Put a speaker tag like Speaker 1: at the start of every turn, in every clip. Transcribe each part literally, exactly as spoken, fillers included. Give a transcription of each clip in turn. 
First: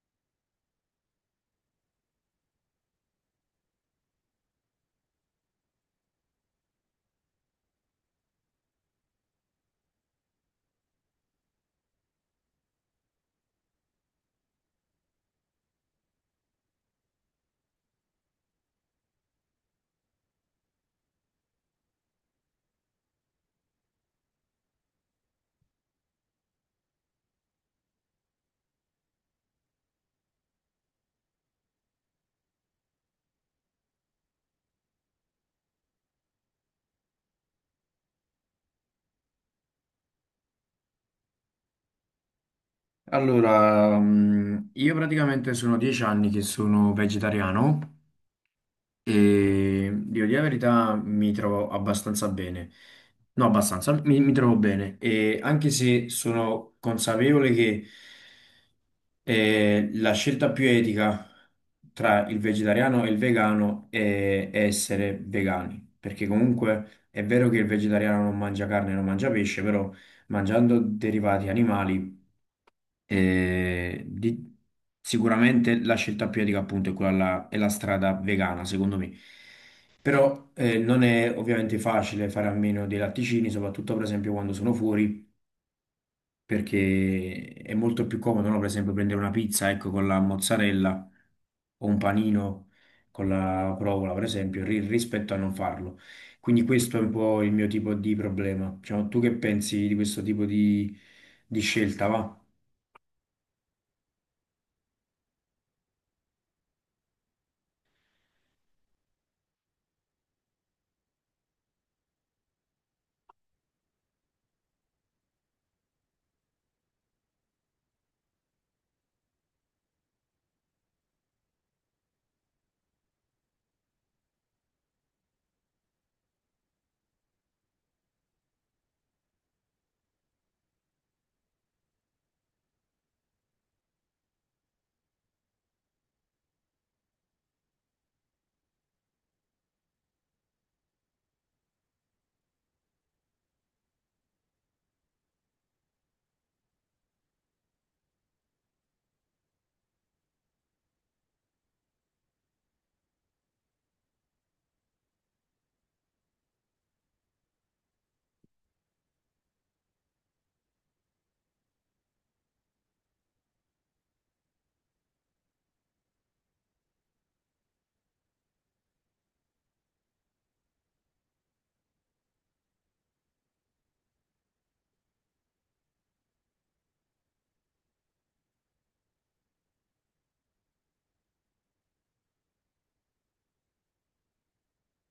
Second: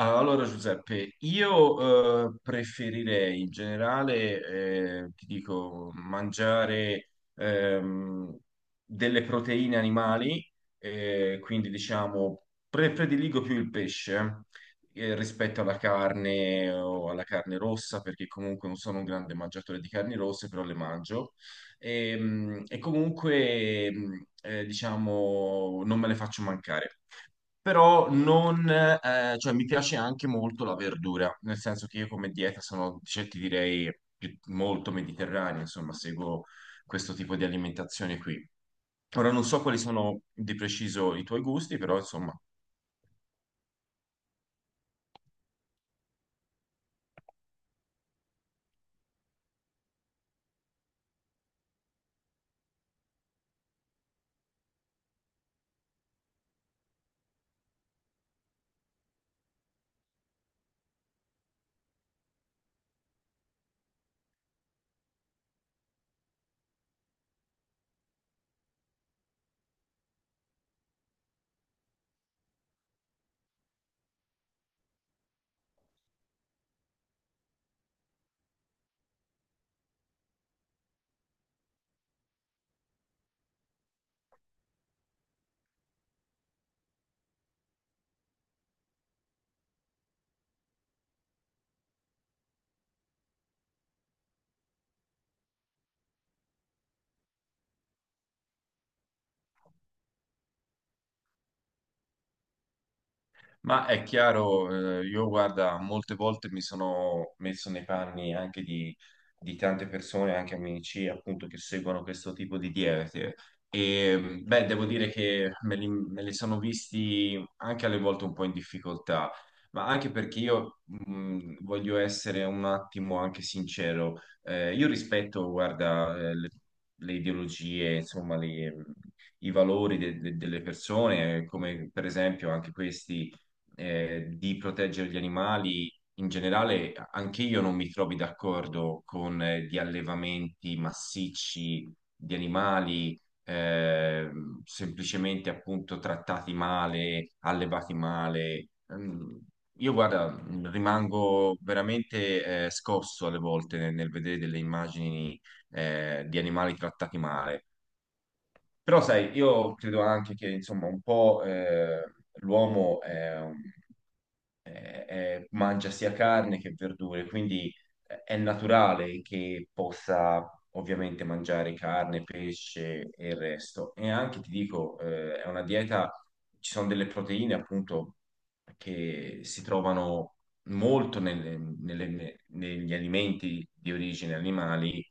Speaker 1: Allora Giuseppe, io eh, preferirei in generale, eh, ti dico, mangiare ehm, delle proteine animali, eh, quindi diciamo pre- prediligo più il pesce eh, rispetto alla carne o alla carne rossa, perché comunque non sono un grande mangiatore di carni rosse, però le mangio. Ehm, E, comunque, ehm, eh, diciamo, non me le faccio mancare però non, eh, cioè mi piace anche molto la verdura, nel senso che io come dieta sono, cioè, ti direi, più- molto mediterranea, insomma, seguo questo tipo di alimentazione qui. Ora non so quali sono di preciso i tuoi gusti, però insomma,
Speaker 2: Allora, mh, io praticamente sono dieci anni che sono vegetariano e devo dire la verità mi trovo abbastanza bene. No, abbastanza, mi, mi trovo bene. E anche se sono consapevole che eh, la scelta più etica tra il vegetariano e il vegano è, è essere vegani, perché comunque è vero che il vegetariano non mangia carne, non mangia pesce, però mangiando derivati animali eh, di- sicuramente la scelta più etica appunto è quella là- è la strada vegana, secondo me. Però eh, non è ovviamente facile fare a meno dei latticini, soprattutto per esempio quando sono fuori, perché è molto più comodo, no? Per esempio prendere una pizza, ecco, con la mozzarella o un panino con la provola, per esempio, ri- rispetto a non farlo. Quindi questo è un po' il mio tipo di problema. Diciamo, tu che pensi di questo tipo di, di scelta, va?
Speaker 1: ma è chiaro, eh, io guarda, molte volte mi sono messo nei panni anche di, di tante persone, anche amici, appunto, che seguono questo tipo di diete. E beh, devo dire che me li, me li sono visti anche alle volte un po' in difficoltà, ma anche perché io mh, voglio essere un attimo anche sincero. Eh, io rispetto, guarda, eh, le, le ideologie, insomma, le- i valori de- de- delle persone, come per esempio anche questi eh, di proteggere gli animali, in generale, anche io non mi trovi d'accordo con eh, gli allevamenti massicci di animali, eh, semplicemente appunto trattati male, allevati male. Mm, Io guarda, rimango veramente eh, scosso alle volte nel, nel vedere delle immagini eh, di animali trattati male. Però sai, io credo anche che insomma un po' eh, l'uomo è un eh, eh, mangia sia carne che verdure, quindi eh, è naturale che possa ovviamente mangiare carne, pesce e il resto. E anche ti dico, eh, è una dieta, ci sono delle proteine appunto che si trovano molto nelle- nelle- negli alimenti di origine animali.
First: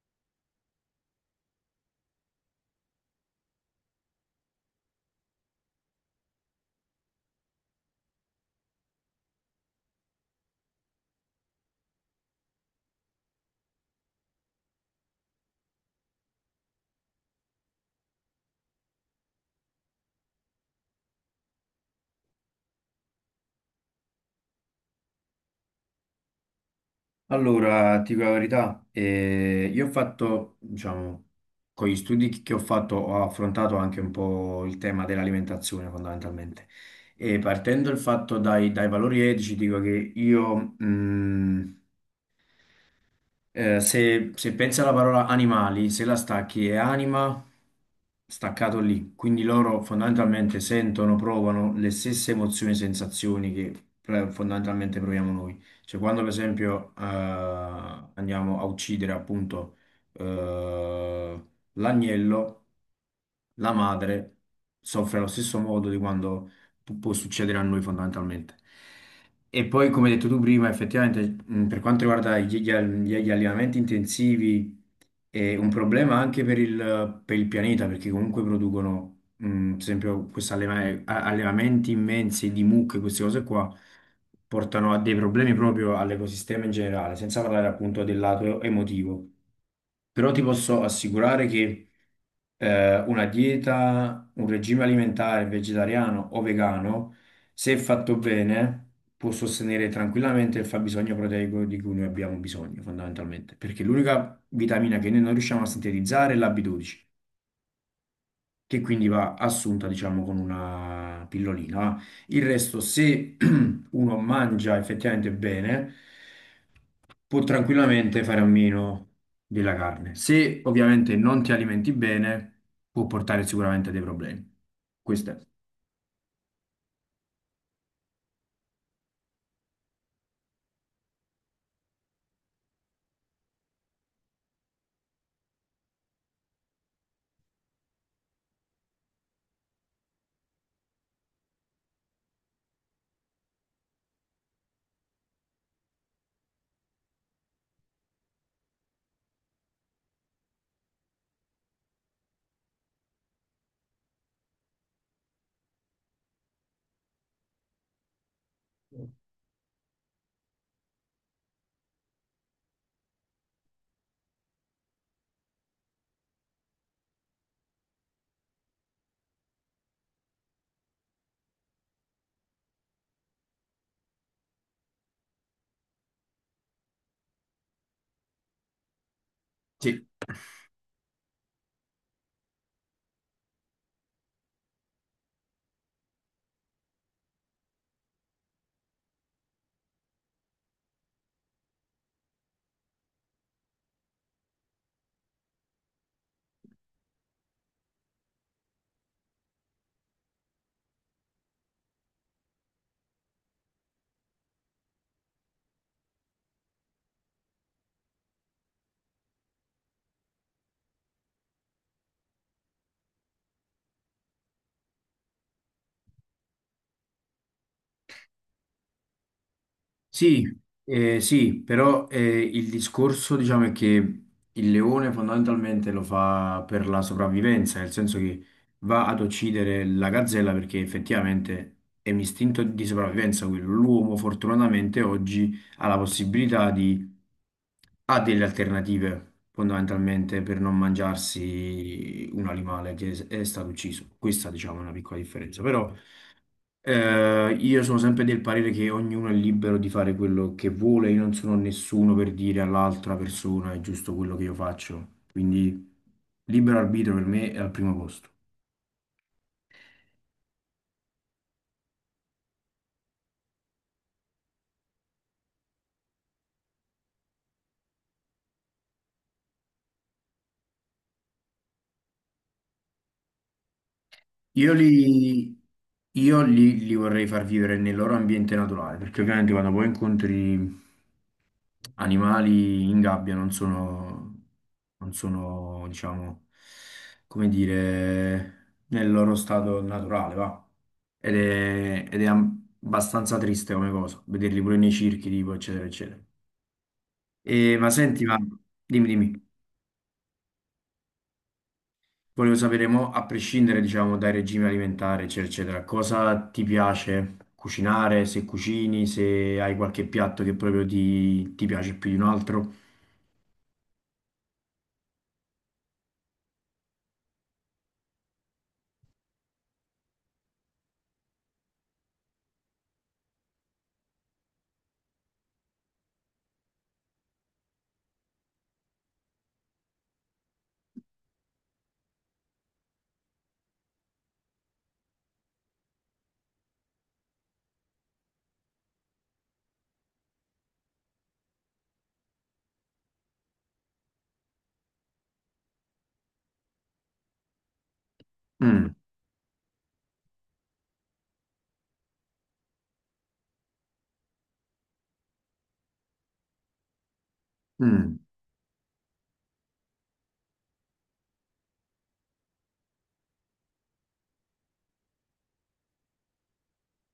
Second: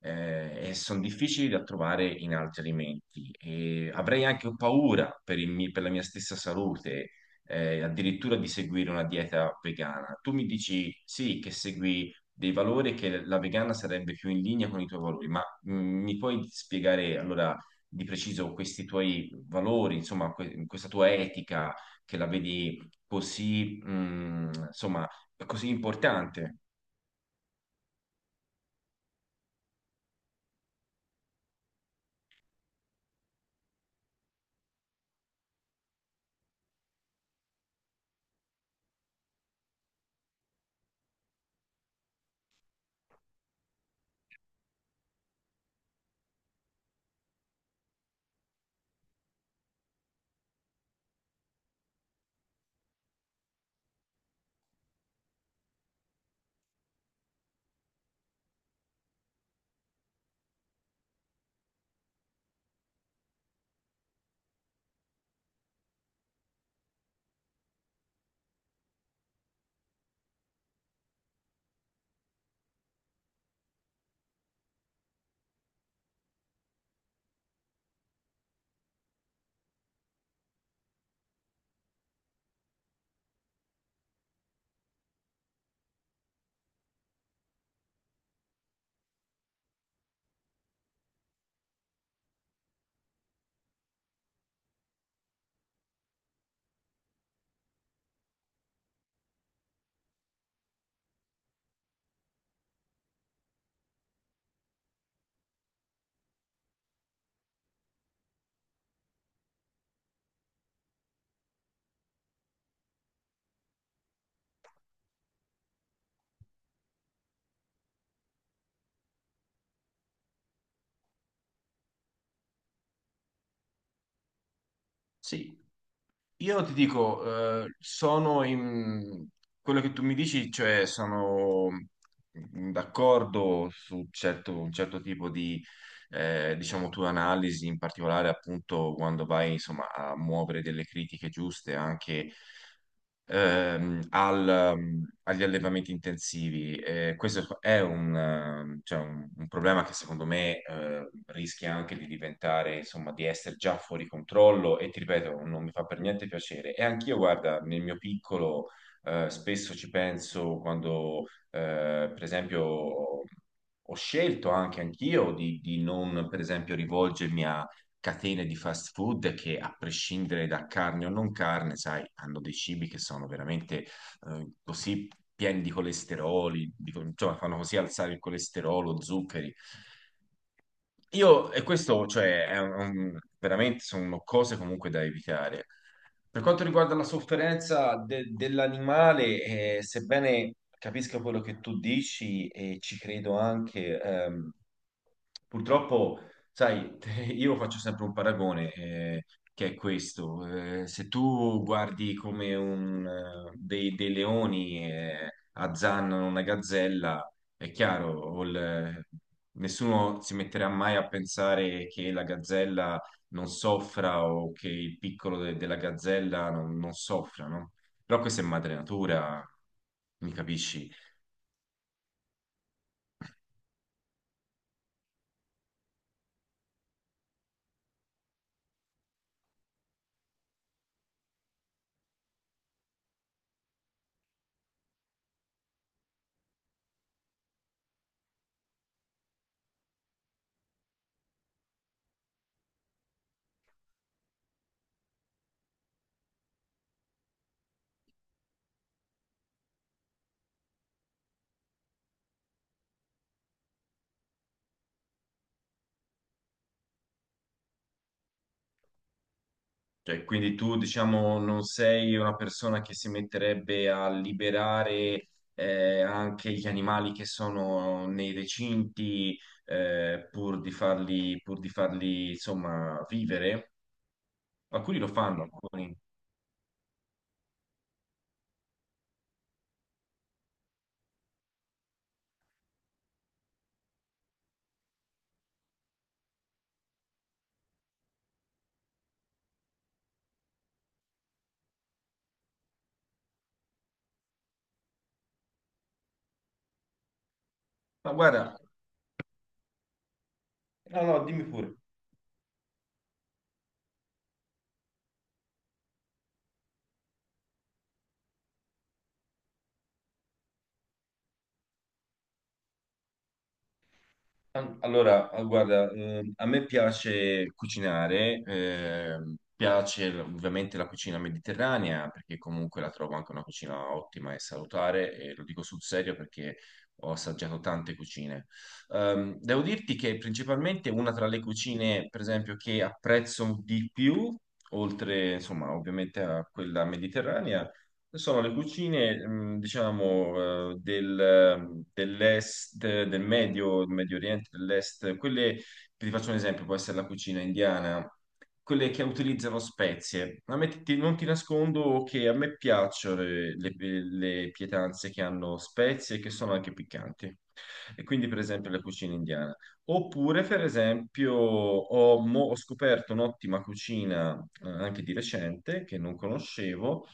Speaker 1: Eh, e sono difficili da trovare in altri alimenti e avrei anche paura per il mi- per la mia stessa salute eh, addirittura di seguire una dieta vegana. Tu mi dici sì, che segui dei valori, che la vegana sarebbe più in linea con i tuoi valori, ma mh, mi puoi spiegare allora di preciso questi tuoi valori, insomma, que- questa tua etica che la vedi così, mh, insomma, così importante?
Speaker 2: Allora, ti dico la verità, eh, io ho fatto, diciamo, con gli studi che ho fatto, ho affrontato anche un po' il tema dell'alimentazione fondamentalmente. E partendo il fatto dai, dai valori etici, dico che io, mh, eh, se, se pensi alla parola animali, se la stacchi è anima, staccato lì. Quindi loro fondamentalmente sentono, provano le stesse emozioni e sensazioni che eh, fondamentalmente proviamo noi. Cioè quando per esempio eh, andiamo a uccidere appunto eh, l'agnello, la madre soffre allo stesso modo di quando pu- può succedere a noi fondamentalmente. E poi, come hai detto tu prima, effettivamente, mh, per quanto riguarda gli, gli al- gli- gli allevamenti intensivi, è un problema anche per il, per il pianeta, perché comunque producono, mh, ad esempio, questi alleva- a- allevamenti immensi di mucche, queste cose qua, portano a dei problemi proprio all'ecosistema in generale, senza parlare appunto del lato emotivo però ti posso assicurare che eh, una dieta, un regime alimentare vegetariano o vegano, se fatto bene, può sostenere tranquillamente il fabbisogno proteico di cui noi abbiamo bisogno, fondamentalmente, perché l'unica vitamina che noi non riusciamo a sintetizzare è la B dodici che quindi va assunta, diciamo, con una pillolina. Il resto, se uno mangia effettivamente bene, può tranquillamente fare a meno della carne. Se ovviamente non ti alimenti bene, può portare sicuramente a dei problemi. Questo è.
Speaker 1: Sì, io ti dico, eh, sono in quello che tu mi dici, cioè sono d'accordo su certo- un certo tipo di, eh, diciamo, tua analisi, in particolare appunto quando vai, insomma, a muovere delle critiche giuste anche ehm, al, mm, agli allevamenti intensivi. Eh, questo è un, ehm, cioè un- un problema che secondo me eh, rischia anche di diventare, insomma, di essere già fuori controllo e ti ripeto, non mi fa per niente piacere. E anch'io, guarda, nel mio piccolo eh, spesso ci penso quando, eh, per esempio, ho scelto anche anch'io di, di non, per esempio, rivolgermi catene di fast food che, a prescindere da carne o non carne, sai, hanno dei cibi che sono veramente eh, così pieni di colesteroli, di co- insomma, fanno così alzare il colesterolo, zuccheri.
Speaker 2: Sì.
Speaker 1: Io, e questo, cioè, è un- veramente sono cose comunque da evitare. Per quanto riguarda la sofferenza de- dell'animale, eh, sebbene capisca quello che tu dici e ci credo anche, ehm, purtroppo, sai, io faccio sempre un paragone, eh, che è questo. Eh, se tu guardi come un, eh, dei, dei leoni, eh, azzannano una gazzella, è chiaro, o il- nessuno si metterà mai a pensare che la gazzella non soffra o che il piccolo de- della gazzella non, non soffra, no? Però questa è madre natura, mi
Speaker 2: Sì,
Speaker 1: capisci?
Speaker 2: eh, sì, però eh, il discorso diciamo è che il leone fondamentalmente lo fa per la sopravvivenza, nel senso che va ad uccidere la gazzella perché effettivamente è un istinto di sopravvivenza quello. L'uomo fortunatamente oggi ha la possibilità di, ha delle alternative fondamentalmente per non mangiarsi un animale che è stato ucciso. Questa diciamo è una piccola differenza, però... Eh, io sono sempre del parere che ognuno è libero di fare quello che vuole, io non sono nessuno per dire all'altra persona è giusto quello che io faccio, quindi libero arbitrio per me è al primo posto.
Speaker 1: Cioè, quindi tu, diciamo, non sei una persona che si metterebbe a liberare eh, anche gli animali che sono nei recinti eh, pur di farli, pur di farli, insomma, vivere?
Speaker 2: Io li,
Speaker 1: Alcuni lo fanno, alcuni.
Speaker 2: io li, li vorrei far vivere nel loro ambiente naturale, perché ovviamente quando poi incontri animali in gabbia non sono, non sono, diciamo, come dire, nel loro stato naturale, va. Ed è, ed è am- abbastanza triste come cosa, vederli pure nei circhi, tipo, eccetera, eccetera. E, ma
Speaker 1: Ma
Speaker 2: senti, ma
Speaker 1: guarda,
Speaker 2: dimmi, dimmi.
Speaker 1: no, no, dimmi pure.
Speaker 2: Volevo sapere, mo, a prescindere, diciamo, dai regimi alimentari, eccetera, eccetera, cosa ti piace cucinare, se cucini, se hai qualche piatto che proprio ti, ti piace più di un altro?
Speaker 1: Allora, eh, guarda, ehm, a me piace cucinare, ehm, piace l- ovviamente la cucina mediterranea perché comunque la trovo anche una cucina ottima e salutare e lo dico sul serio perché ho assaggiato tante cucine. Ehm, devo dirti che principalmente una tra le cucine, per esempio, che apprezzo di più, oltre insomma ovviamente a quella mediterranea, sono le cucine, mh, diciamo, eh, del- dell'est, del Medio, del Medio Oriente, dell'est, quelle, ti faccio un esempio, può essere la cucina indiana, quelle
Speaker 2: Mm,
Speaker 1: che utilizzano spezie. A me ti- non ti nascondo che a me piacciono le, le- le pietanze che hanno spezie e che sono anche piccanti. E
Speaker 2: mm,
Speaker 1: quindi, per esempio, la cucina indiana. Oppure, per esempio, ho, mo- ho scoperto un'ottima cucina, eh, anche di recente, che non conoscevo,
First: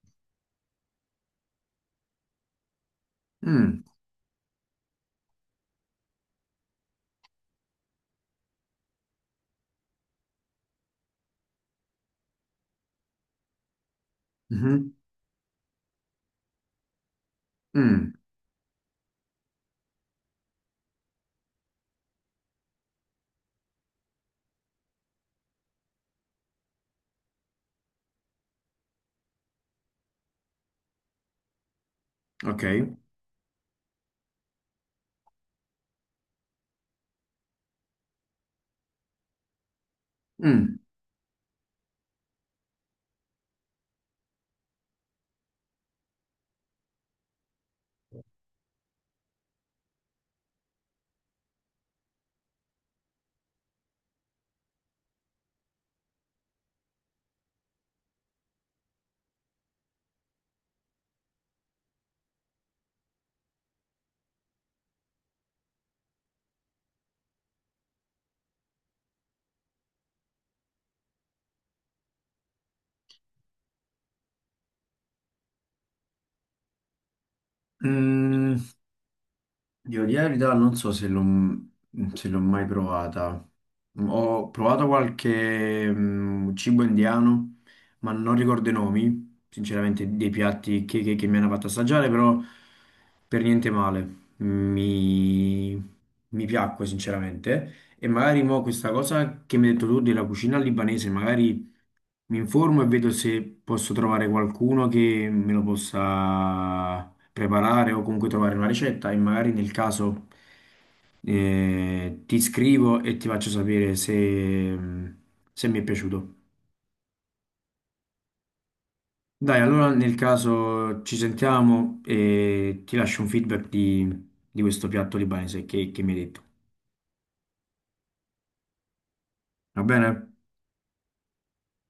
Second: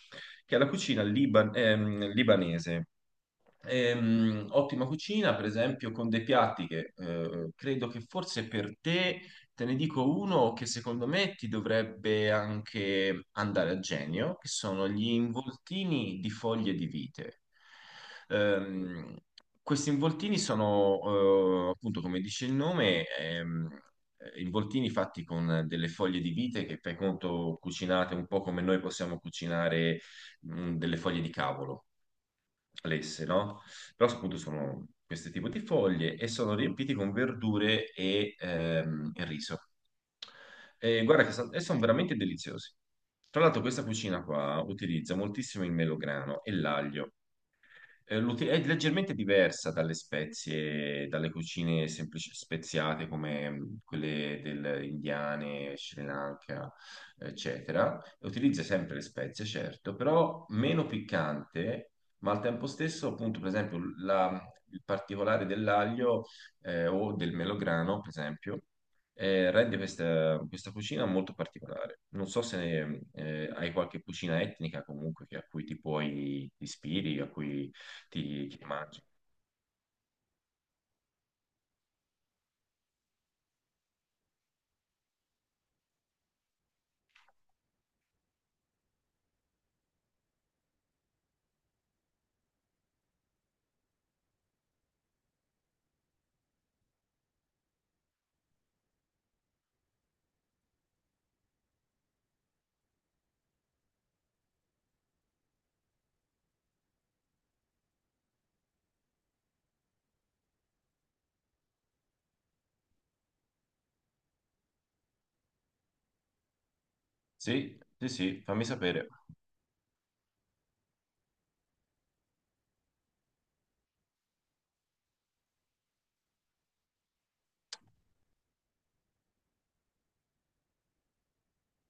Speaker 1: che è la cucina liban- ehm, libanese.
Speaker 2: mm,
Speaker 1: Ehm, ottima cucina, per esempio, con dei piatti che eh, credo che forse per te, te ne dico uno che secondo me ti dovrebbe anche andare a genio, che sono
Speaker 2: mhm,
Speaker 1: gli involtini di foglie di vite.
Speaker 2: mm,
Speaker 1: Ehm, Questi involtini sono, eh, appunto, come dice il nome, ehm, involtini fatti con delle foglie di vite che, per conto, cucinate un po' come noi possiamo cucinare, mm, delle foglie di cavolo
Speaker 2: ok.
Speaker 1: lesse, no? Però appunto sono questo tipo di foglie e sono riempiti con verdure e, ehm, e riso.
Speaker 2: Mm,
Speaker 1: E guarda che sa- e sono veramente deliziosi. Tra l'altro questa cucina qua utilizza moltissimo il melograno e l'aglio. Eh, l'uti- È leggermente diversa dalle spezie, dalle cucine semplici speziate come mh, quelle del indiane, Sri Lanka, eccetera. Utilizza sempre le spezie, certo, però meno piccante, ma al tempo stesso, appunto, per esempio, la- il particolare dell'aglio eh, o del melograno, per esempio, eh, rende questa, questa cucina molto particolare. Non so se mm, eh, hai qualche cucina etnica comunque che- a cui ti puoi ti ispiri, a cui ti,
Speaker 2: mm.
Speaker 1: ti mangi.
Speaker 2: Devo dire la verità, non so se l'ho se l'ho mai provata. Ho provato qualche mm, cibo indiano, ma non ricordo i nomi, sinceramente, dei piatti che, che- che mi hanno fatto assaggiare, però per niente male. Mi, mi piacque, sinceramente. E magari mo questa cosa che mi hai detto tu della cucina libanese, magari mi informo e vedo se posso trovare qualcuno che me lo possa preparare o comunque trovare una ricetta e magari nel caso eh, ti scrivo e ti faccio sapere se, se mi è piaciuto.
Speaker 1: Sì, sì, sì, fammi sapere.
Speaker 2: Dai, allora nel caso ci sentiamo e ti lascio un feedback di, di questo piatto libanese che, che mi hai detto. Va bene?